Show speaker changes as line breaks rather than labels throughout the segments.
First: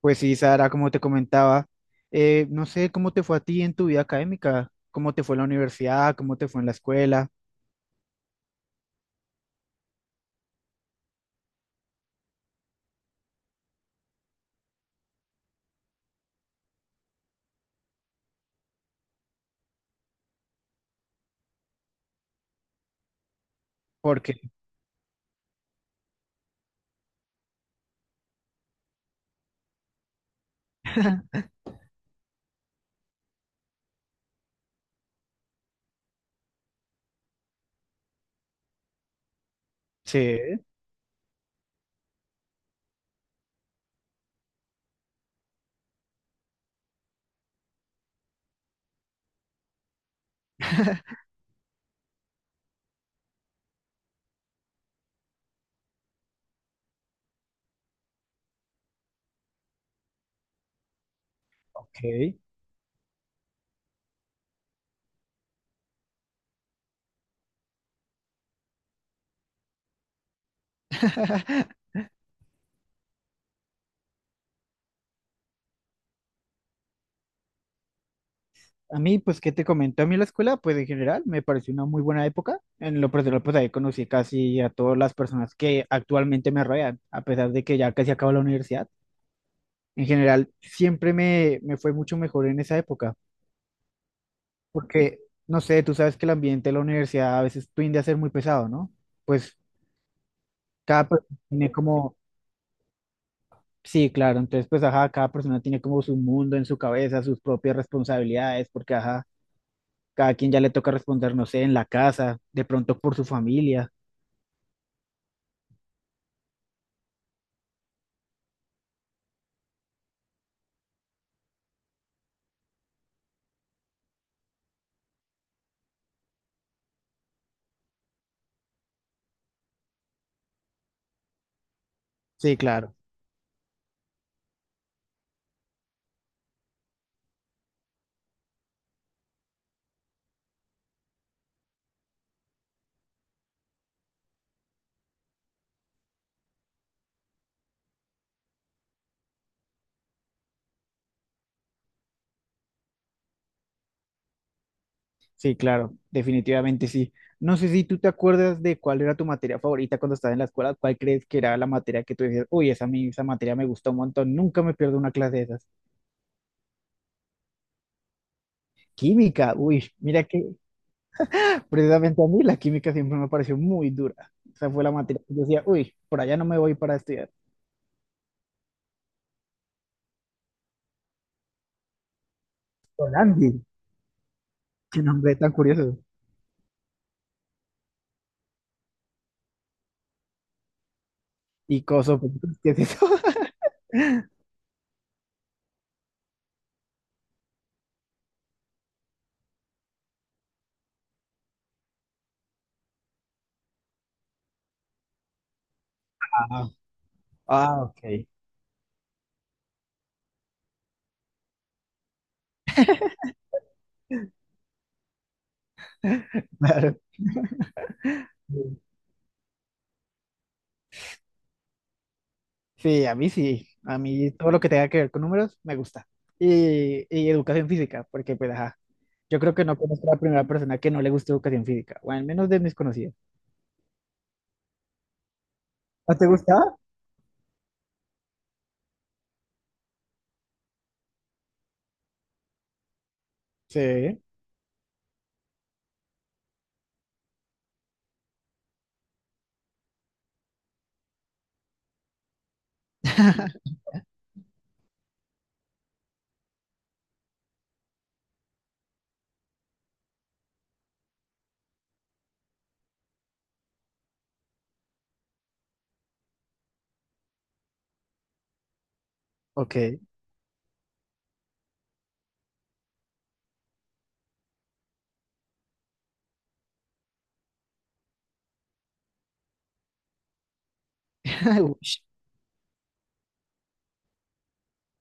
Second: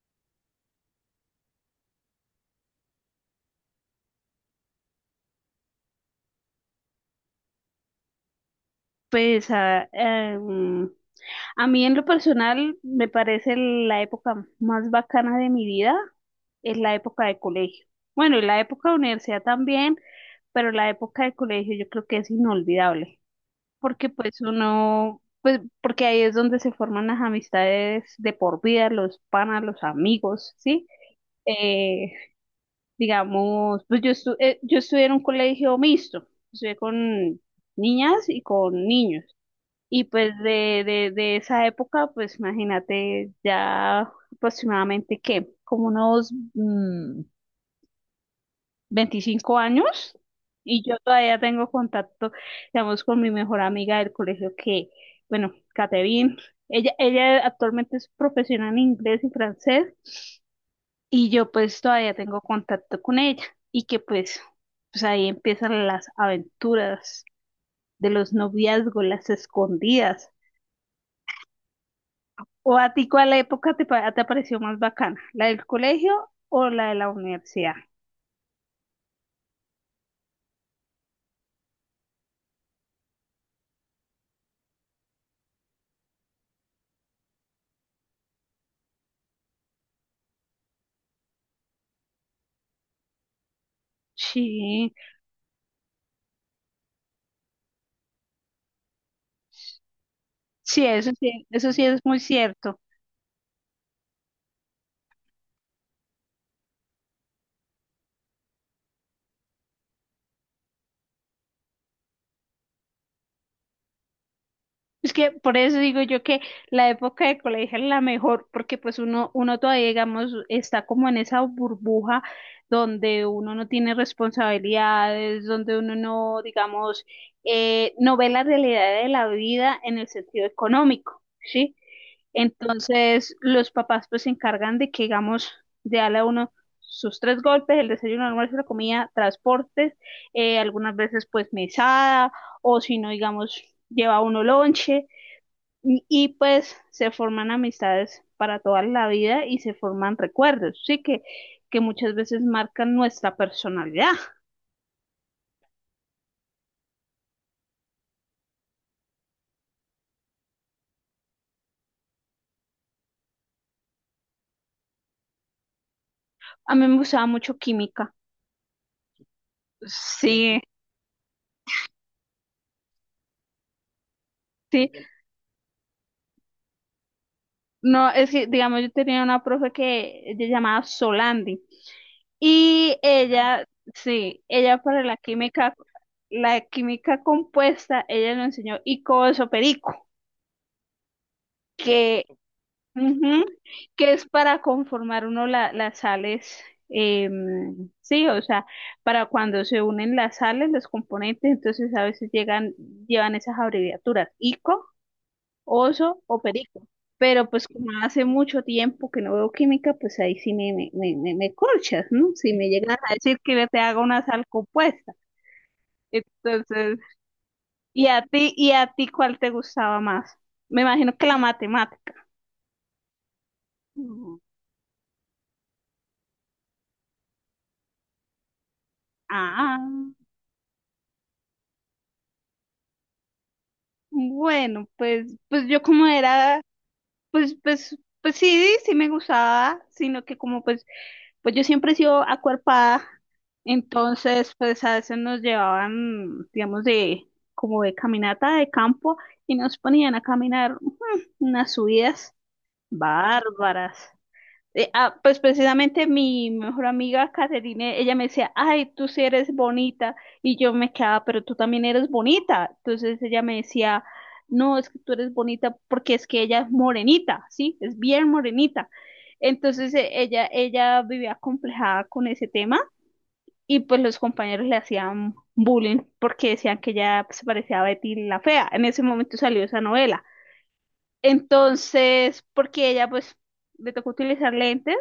Pues sí, Sara, como te comentaba, no sé cómo te fue a ti en tu vida académica, cómo te fue en la universidad, cómo te fue en la escuela,
Pues a, em, a mí en lo personal me parece la época más bacana de mi vida es la época de colegio. Bueno, y la época de universidad también, pero la época de colegio yo creo que es inolvidable, porque pues
porque
uno, pues porque ahí es donde se forman las amistades de por vida, los panas, los amigos, ¿sí? Eh, digamos, pues yo, yo estudié en un colegio mixto, estudié con niñas y con niños. Y pues
sí,
de esa época, pues imagínate ya aproximadamente que como unos 25 años, y yo todavía tengo contacto, digamos, con mi mejor amiga del colegio que, bueno, Catherine. Ella actualmente es profesional en inglés y francés, y yo pues
ok.
todavía tengo contacto con ella. Y que pues, pues ahí empiezan las aventuras de los noviazgos, las escondidas. ¿O a ti cuál época te pareció más bacana? ¿La del colegio o la de la universidad?
A mí, pues, ¿qué te comento? A mí la escuela, pues, en general, me pareció una muy buena época. En lo personal, pues, ahí conocí casi a todas las personas que actualmente me rodean, a pesar de que ya casi acabo la universidad. En general, siempre me fue mucho mejor en esa época,
Sí,
porque, no sé, tú sabes que el ambiente de la universidad a veces tiende a ser muy pesado, ¿no? Pues,
sí,
cada
eso
persona
sí, eso
tiene
sí es
como,
muy cierto.
sí, claro, entonces pues ajá, cada persona tiene como su mundo en su cabeza, sus propias responsabilidades, porque ajá, cada quien ya le toca responder, no sé, en la casa, de pronto por su familia.
Es que por eso digo yo que la época de colegio es la mejor, porque pues uno, uno todavía, digamos, está como en esa burbuja donde uno no tiene responsabilidades, donde uno no, digamos, no ve la realidad de la vida en el sentido económico, ¿sí?
Sí, claro.
Entonces, los papás pues se encargan de que, digamos, de darle a uno sus tres golpes, el desayuno, el almuerzo, la comida, transportes, algunas veces pues mesada o si no, digamos, lleva uno lonche pues se forman amistades para toda la vida y se forman recuerdos, sí que muchas veces marcan nuestra personalidad.
Sí, claro, definitivamente sí. No sé si tú te acuerdas de cuál era tu materia favorita cuando estabas en la escuela, cuál crees que era la materia que tú decías, uy, esa, esa materia me gustó un montón, nunca me pierdo una clase de esas.
A mí me gustaba mucho química.
Química, uy, mira que
Sí,
precisamente a mí la química siempre me pareció muy dura. Esa fue
sí.
la materia que yo decía, uy, por allá no me voy para estudiar.
No, es que, digamos, yo tenía una profe que ella llamaba Solandi y
Solandi,
ella, sí, ella para
qué nombre tan curioso.
la química compuesta, ella nos enseñó icoso perico
Y coso,
que
pues, ¿qué es eso?
Ujú, que es para conformar uno las sales, sí, o sea, para cuando se unen las sales, los componentes, entonces a veces llegan, llevan esas abreviaturas, ICO, oso o
Ah,
perico. Pero pues
ah,
como
ok,
hace mucho tiempo que no veo química, pues ahí sí me corchas, ¿no? Si me llegas a decir que yo te haga una sal compuesta. Entonces, y
claro.
a ti cuál te gustaba más? Me imagino que la matemática.
Sí. A mí
Mm.
todo lo que tenga que ver con números me gusta. Y educación física, porque pues ajá, yo creo que no
Ah.
conozco a la primera persona que no le guste educación física, o al menos de mis conocidos.
Bueno, pues, pues yo como
¿No te
era,
gustaba?
pues, pues, pues sí, sí me gustaba, sino que como pues, pues yo siempre he sido acuerpada,
Sí.
entonces pues a veces nos llevaban, digamos, de, como de caminata de campo y nos ponían a caminar unas subidas bárbaras, pues precisamente mi mejor amiga Caterine, ella me decía, ay, tú sí eres bonita, y yo me quedaba, pero tú también eres bonita. Entonces ella me decía, no, es que tú eres bonita porque es que ella es morenita, ¿sí? Es bien morenita. Entonces
Ok.
ella vivía complejada con ese tema, y pues los compañeros le hacían bullying porque decían que ella se parecía a Betty la Fea. En ese momento salió esa novela.
Ush.
Entonces, porque ella pues le tocó utilizar lentes,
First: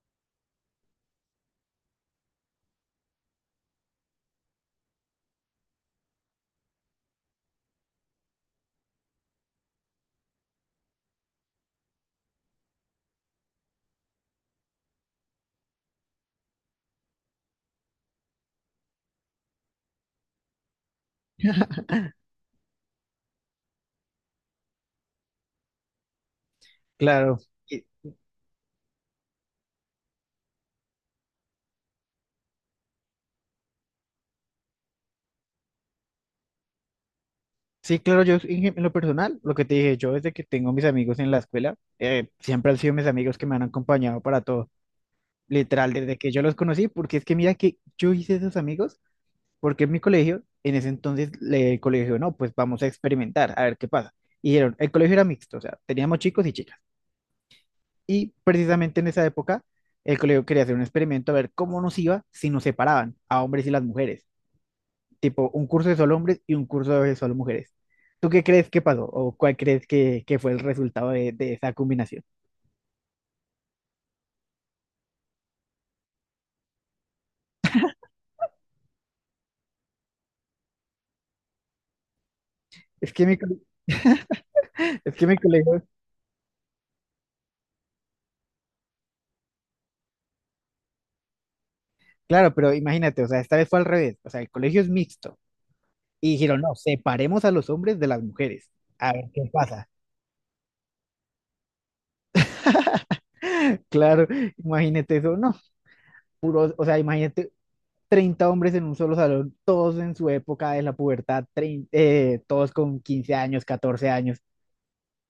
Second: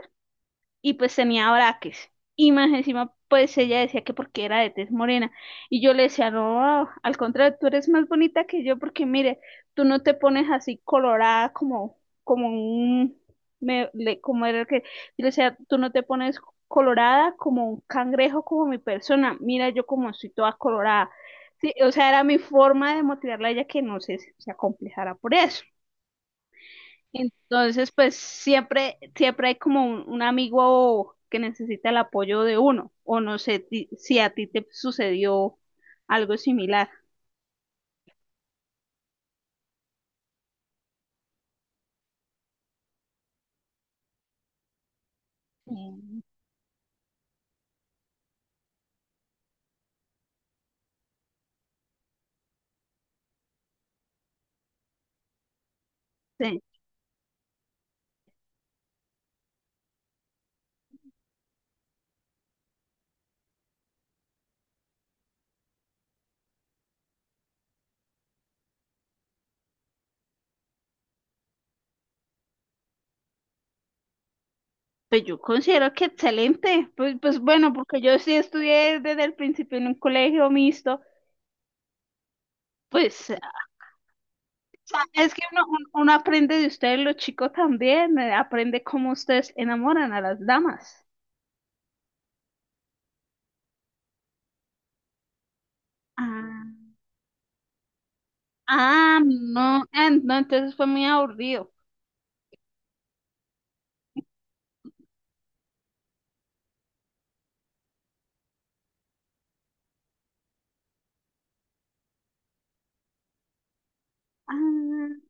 y pues tenía braques. Y más encima, pues ella decía que porque era de tez morena. Y yo le decía, no, al contrario, tú eres más bonita que yo porque mire, tú no te pones así colorada como, como un, me- le- como era el que, yo le decía, tú no te pones colorada como un cangrejo, como mi persona. Mira, yo como estoy toda colorada. Sí, o sea, era mi forma de motivarla a ella que no se, se acomplejara por eso.
Claro. Y-
Entonces, pues siempre, siempre hay como un amigo que necesita el apoyo de uno, o no sé si a ti te sucedió algo similar.
sí, claro, yo en lo personal, lo que te dije, yo desde que tengo mis amigos en la escuela, siempre han sido mis amigos que me han acompañado para todo, literal, desde
Mm.
que yo los conocí, porque es que mira que yo hice esos amigos. Porque en mi colegio, en ese entonces, el colegio, no, pues vamos a experimentar, a ver qué pasa. Y dijeron, el colegio era mixto, o sea, teníamos chicos y
Sí.
chicas. Y precisamente en esa época, el colegio quería hacer un experimento a ver cómo nos iba si nos separaban a hombres y las mujeres. Tipo, un curso de solo hombres y un curso de solo mujeres. ¿Tú qué crees que pasó? ¿O cuál crees que fue el resultado de esa combinación?
Pues yo considero que excelente, pues, pues bueno, porque yo sí estudié desde el principio en un colegio mixto,
Es que
pues o
mi, cole-
sea,
Es que
es
mi
que uno,
colegio,
uno aprende de ustedes, los chicos también, aprende cómo ustedes enamoran a las damas.
claro, pero imagínate, o sea, esta vez fue al revés. O sea, el colegio es mixto. Y dijeron, no,
Ah,
separemos a los hombres de las mujeres. A
ah,
ver qué
no,
pasa.
ah, no, entonces fue muy aburrido.
Claro, imagínate eso, no, puro, o sea, imagínate 30 hombres en un solo salón, todos en su época de la pubertad, todos con 15 años, 14 años.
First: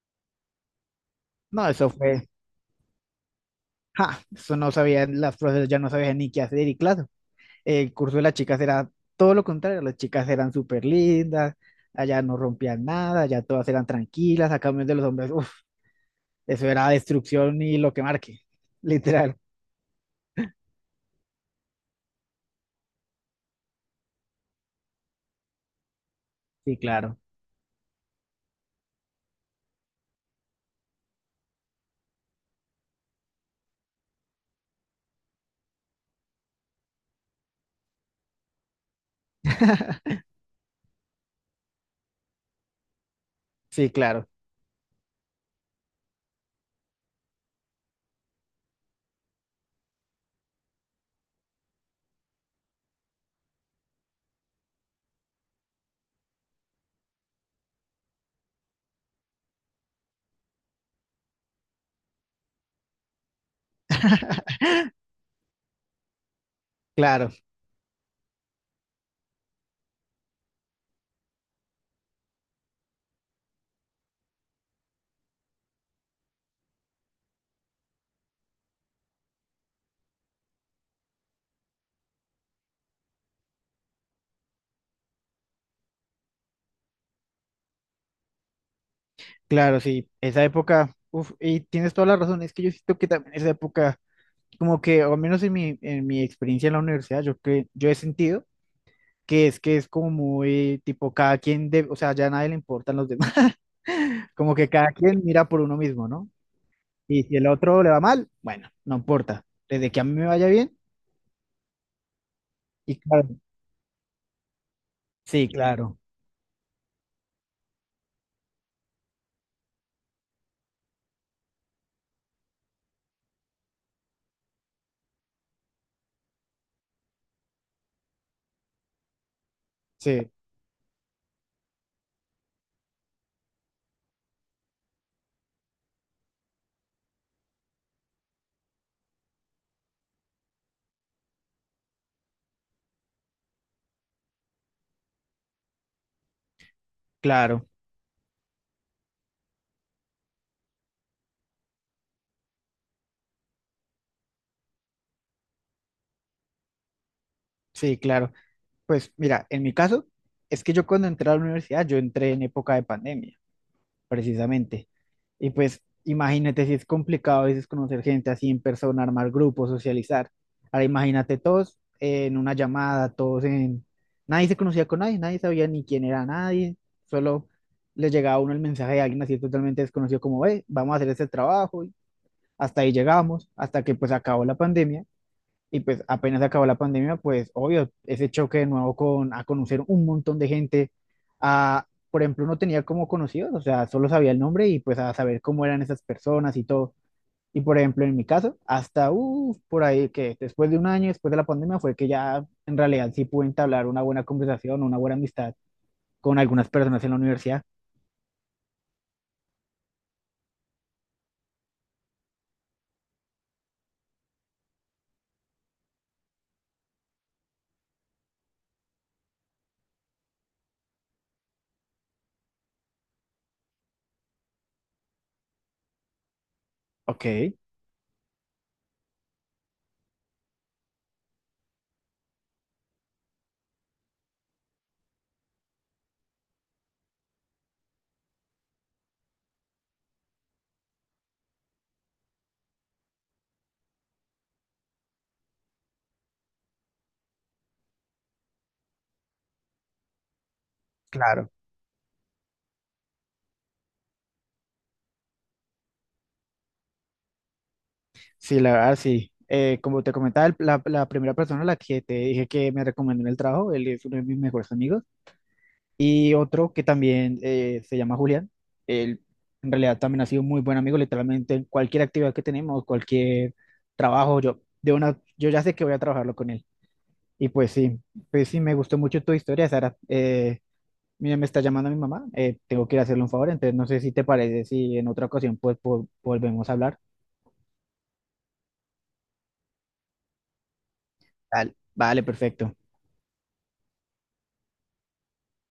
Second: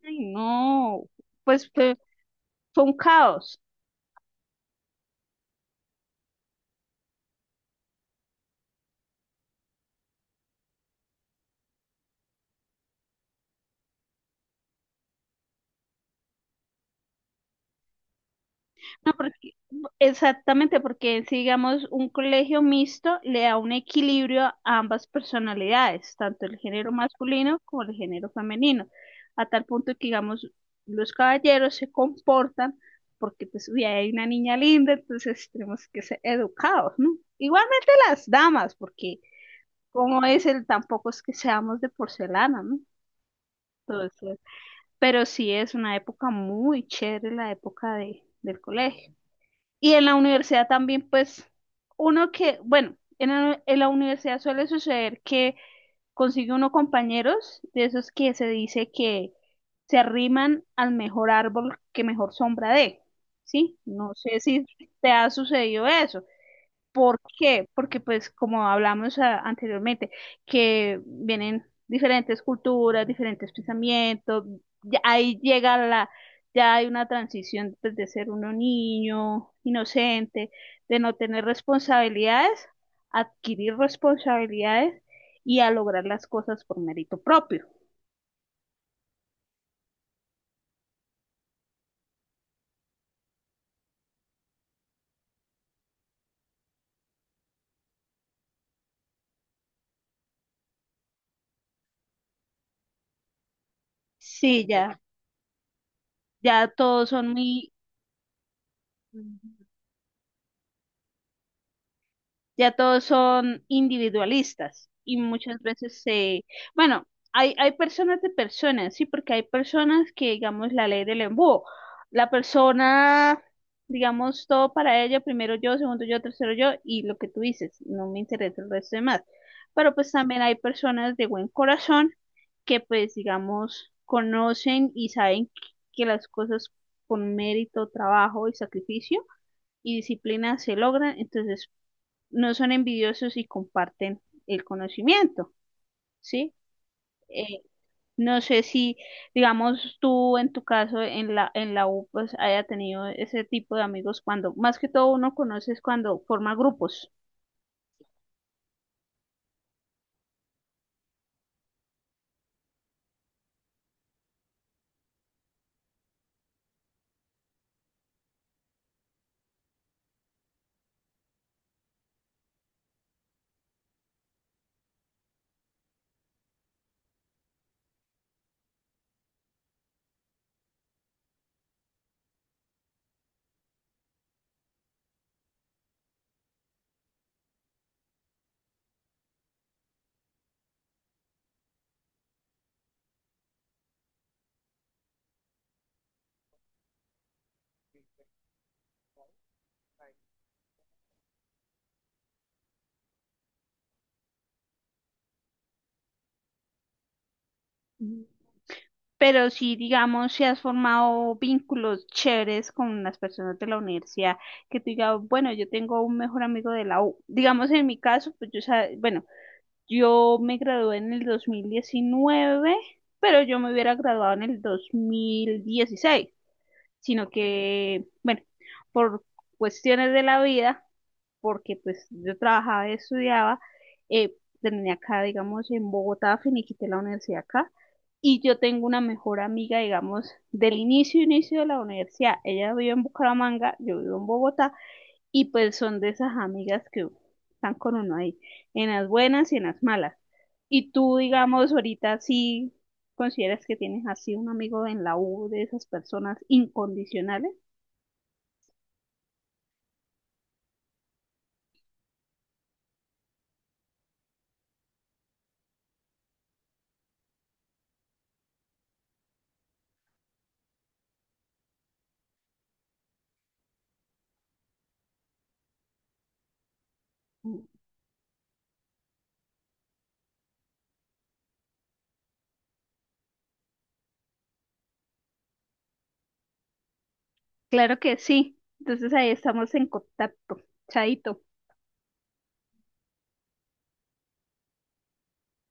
Ay, no,
No,
pues
eso
fue,
fue,
fue un caos.
ja, eso no sabían, las profesoras ya no sabían ni qué hacer y claro, el curso de las chicas era todo lo contrario, las chicas eran súper lindas, allá no rompían nada, allá todas eran tranquilas, a cambio de los hombres, uff, eso era destrucción y lo que marque,
No,
literal.
porque, exactamente, porque si digamos un colegio mixto le da un equilibrio a ambas personalidades, tanto el
Sí,
género
claro.
masculino como el género femenino, a tal punto que digamos los caballeros se comportan porque pues uy, hay una niña linda, entonces tenemos que ser educados, ¿no? Igualmente las damas, porque como es el tampoco es que seamos de porcelana, ¿no?
Sí, claro.
Entonces, pero sí es una época muy chévere la época de, del colegio. Y en la universidad también, pues, uno que, bueno, en la universidad suele suceder que consigue uno compañeros de esos que se dice que se arriman al mejor árbol que mejor sombra dé, ¿sí? No sé si te ha sucedido eso. ¿Por
Claro,
qué? Porque pues como hablamos anteriormente, que vienen diferentes culturas, diferentes pensamientos, ya ahí llega la, ya hay una transición pues, de ser uno niño, inocente, de no tener responsabilidades, adquirir responsabilidades y a lograr las cosas por mérito propio.
claro, sí. Esa época, uf, y tienes toda la razón, es que yo siento que también esa época, como que, o al menos en mi experiencia en la universidad, yo he sentido que es como muy tipo cada quien de, o sea, ya a nadie le importan los demás. Como
Sí,
que cada
ya,
quien mira por uno mismo, ¿no?
ya todos
Y
son
si el
muy
otro le va mal, bueno, no importa. Desde que a mí me vaya bien,
ya
y
todos
claro,
son individualistas y
sí,
muchas
claro,
veces se, bueno, hay personas de personas, sí, porque hay personas que, digamos, la ley del embudo, la persona, digamos, todo para ella, primero yo, segundo yo, tercero yo, y lo que tú dices, no me interesa el resto de más. Pero pues
sí,
también hay personas de buen corazón que pues, digamos, conocen y saben que las cosas con mérito, trabajo y sacrificio y disciplina se logran, entonces no son envidiosos y comparten el conocimiento, ¿sí? Eh,
claro,
no sé si, digamos, tú en tu caso en la U, pues haya tenido ese tipo de amigos cuando, más que todo uno conoces cuando forma grupos.
sí, claro. Pues mira, en mi caso, es que yo cuando entré a la universidad, yo entré en época de pandemia, precisamente. Y pues imagínate si es complicado a veces conocer gente así en persona, armar grupos, socializar. Ahora imagínate todos en una llamada, todos en... Nadie se conocía con nadie, nadie sabía ni quién era nadie, solo le llegaba a uno el mensaje de alguien así totalmente desconocido como, ve, vamos a hacer este trabajo, y hasta ahí llegamos, hasta que pues acabó la pandemia y pues apenas acabó la pandemia, pues obvio, ese choque de nuevo con a conocer un montón de gente. A, por ejemplo, no tenía como conocidos, o sea, solo sabía el nombre y pues a saber cómo eran esas personas y todo. Y por ejemplo, en mi caso, hasta por ahí que después de un año, después de la pandemia, fue que ya en realidad sí pude entablar una buena conversación, una buena amistad con algunas personas en la universidad.
Mm. Pero si, digamos, si has formado vínculos chéveres con las personas de la universidad, que te diga, bueno, yo tengo un mejor amigo de la U. Digamos, en mi caso, pues yo, bueno, yo me gradué en el 2019, pero yo me hubiera graduado en el 2016,
Ok,
sino que, bueno, por cuestiones de la vida, porque pues yo trabajaba y estudiaba, eh, terminé acá, digamos, en Bogotá, finiquité la universidad acá, y yo tengo una mejor amiga, digamos, del inicio, inicio de la universidad. Ella vive en Bucaramanga, yo vivo en Bogotá, y pues son de esas amigas que están con uno ahí, en las buenas y en las malas. Y tú,
claro.
digamos, ahorita sí consideras que tienes así un amigo en la U de esas personas incondicionales.
Sí, la verdad, sí. Como te comentaba, la primera persona a la que te dije que me recomendó en el trabajo, él es uno de mis mejores amigos. Y otro que también se llama Julián. Él en realidad también ha sido muy buen amigo, literalmente en cualquier actividad que tenemos, cualquier trabajo, yo, de una, yo ya sé que voy a trabajarlo con él. Y pues sí, pues sí, me gustó mucho tu historia, Sara. Mira, me está llamando mi mamá, tengo que ir a hacerle un favor, entonces no sé si te parece, si en otra ocasión volvemos a hablar.
Claro que sí. Entonces ahí estamos en contacto. Chaito.
Dale. Vale, perfecto.